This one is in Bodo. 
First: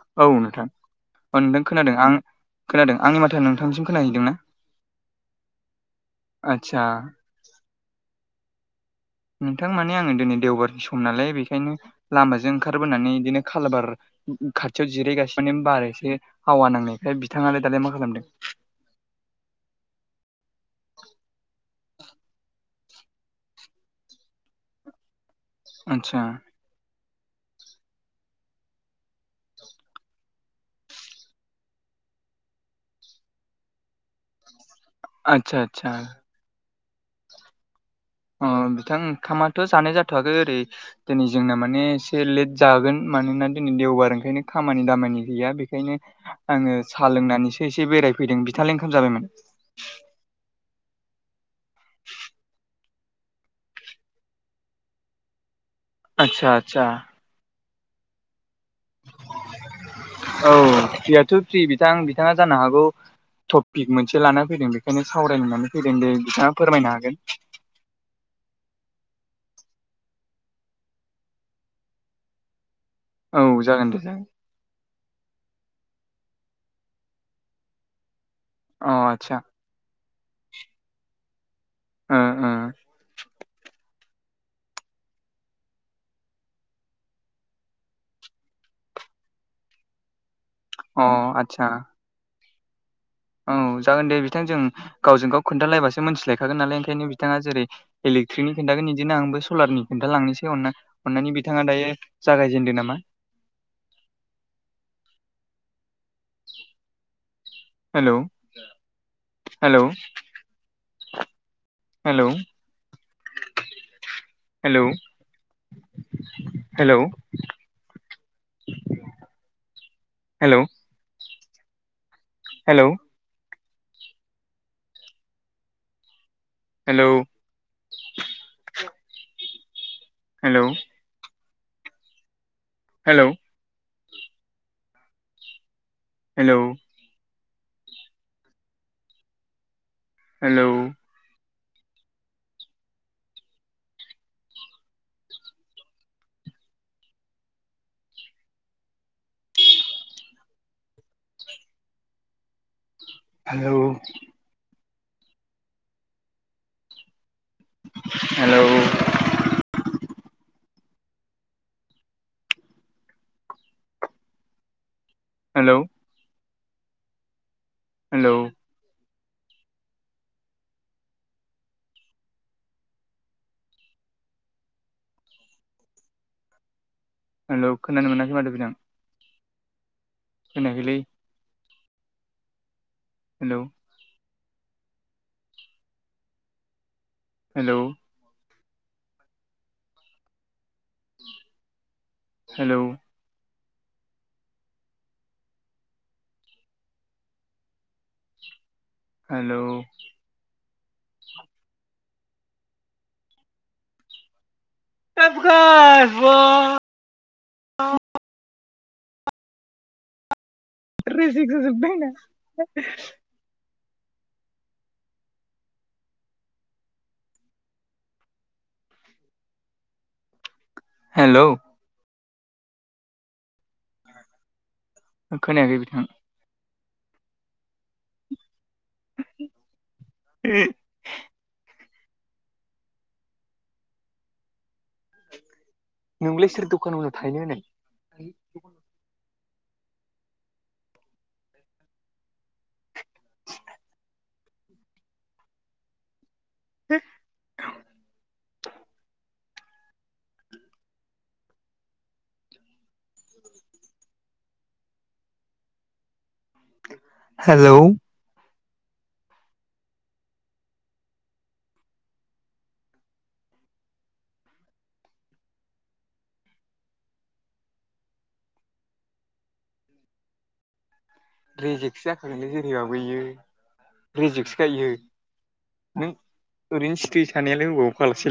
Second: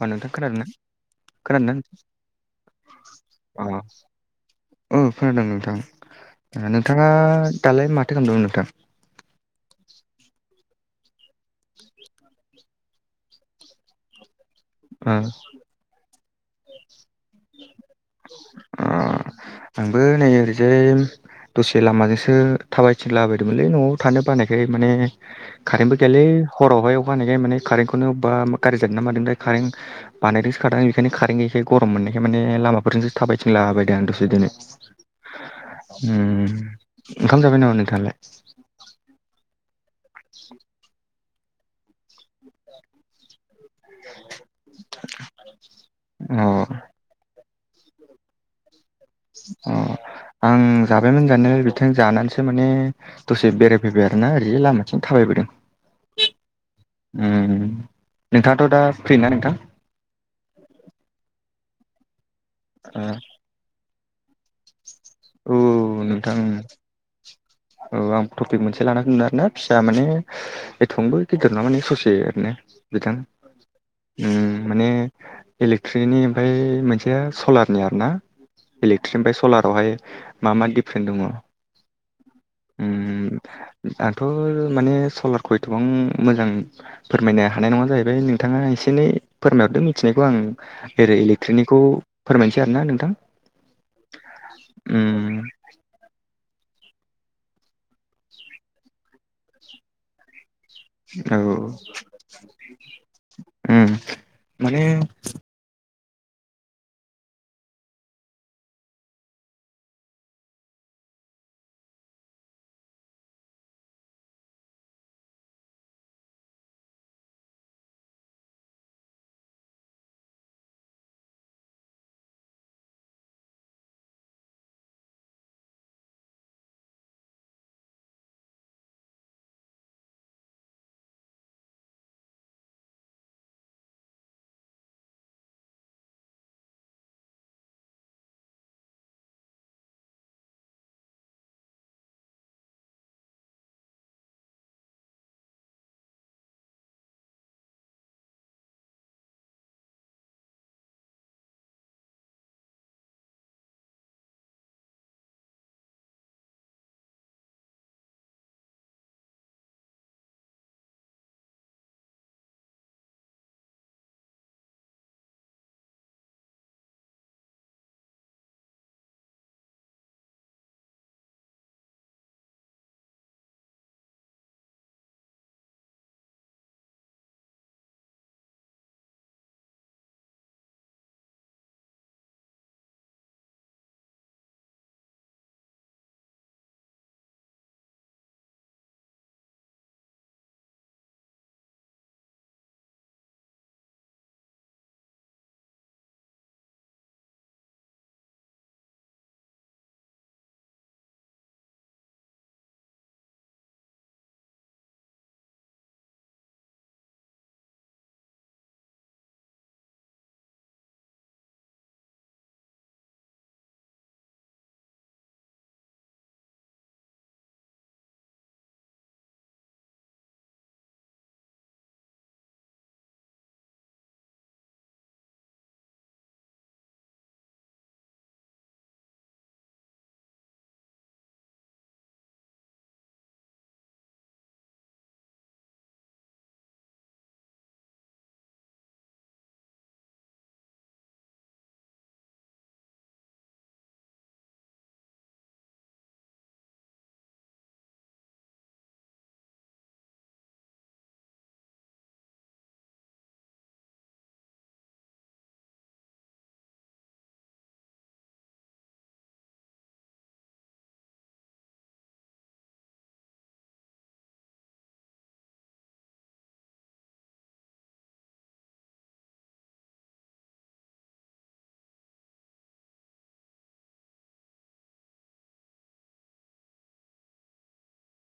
औ नोंथां खोनादोंना? अ नोंथां खोनादोंना खोनादों आं खोनादों आंनि माथोआ अ नोंथांसिम खोनाहैदों ना? औ खोनादों नोंथां आदसा नोंथाङा दालाय माथो खालामदोंमोन नोंथां? नोंथां माने आङो दिनै देवबारनि सम नालाय बेखायनो लामाजों ओंखारबोनानै बिदिनो खालबार खाथियाव ओ जिरायगासिनो बार एसे हावा नांनायखाय बिथाङालाय दालाय मा खालामदों। अ आंबो नै ओरैजाय दसे लामाजोंसो थाबाय थिंलाबायदोंमोनलै न'आव थानो बानायखाय माने कारेन्टबो आदसा गैयालै हरावहाय अखा हानायखाय माने कारेन्टखौनो अबा गारजि जादों ना मादोंथाइ कारेन्ट बानायदोंसो खादां बेखायनो कारेन्ट गैयैखाय गरम मोनदों। बेमाने लामाफोरजोंसो थाबायथिंलाबायदों आं दसे दिनै आदसा आदसा उम ओंखाम जाबाय नामा नोंथाङालाय? अ बिथां ओंखामाथ' जानाय जाथ'वाखै ओरै दिनै जोंना माने एसे लेट जागोन मानोना जोंनि देवबार ओंखायनो खामानि दामानि गैया बेखायनो अ आङो‌ साहा लोंनानैसो एसे बेरायफैदों बिथांलाइ ओंखाम जाबायमोन? अ आं जाबायमोन जानाया बे बिथां जानानैसो माने दसे बेरायफैबाय आरोना ओरैजाय लामाथिं थाबायबोदों। आतसा आतसा उम नोंथाङाथ' दा फ्रिना नोंथां? औ फ्रियाथ' फ्रि बिथां बिथाङा जानो हागौ टपिक मोनसे लाना फैदों बेखायनो औ सावरायनानै फैदों दे नोंथां बिथाङा फोरमायनो हागोन। औ आं टपिक मोनसे लाना दोन्दो आरोना फिसा माने एथंबांबो गिदिर नङा माने ससे ओरैनो बिथां औ जागोन दे जागोन उम माने। इलेक्ट्रिकनि ओमफ्राय मोनसेया सलारनि आरोना अ इलेक्ट्रिक आदसा ओमफ्राय सलारावहाय मा मा दिफ्रेन्ट दङ ओ ओ उम आंथ' माने सलारखौ एथ'बां मोजां फोरमायनो हानाय नङा जाहैबाय नोंथाङा एसे एनै फोरमायहरदो मिथिनायखौ आं अ ओरै आदसा इलेक्ट्रनिकखौ फोरमायनोसै आरोना नोंथां औ जागोन दे बिथां जों गावजों उम गाव खोन्थालायबासो मिथिलायखागोन नालाय ओंखायनो बिथाङा जेरै इलेकट्रिकनि खिनथागोन इदिनो आंबो सलारनि खिनथा लांनोसै अनानै। अन्नानै औ बिथाङा दायो जागायजेनदो नामा। उम माने hello hello hello hello hello hello hello hello hello hello hello hello hello hello hello hello hello खोनानो मोनाखै माथो बिथां। खोनायाखैलै हेलौ हेलौ हेलौ हेलौ सबकास बा रिजेक जाजोबाय आंना। हेलौ खोनायाखै बिथां उम नोंखौलाय सोर दखान उनाव थाहैनो होनाय। [unintelligible] [inaudible] हो [inaudible] हेलौ रिजेकसो जाखागोनलै जेरैबाबो एयो रेजिकसो खाइयो नों ओरैनो सिख्रि थानायालाय अबाव फाग्ला सेल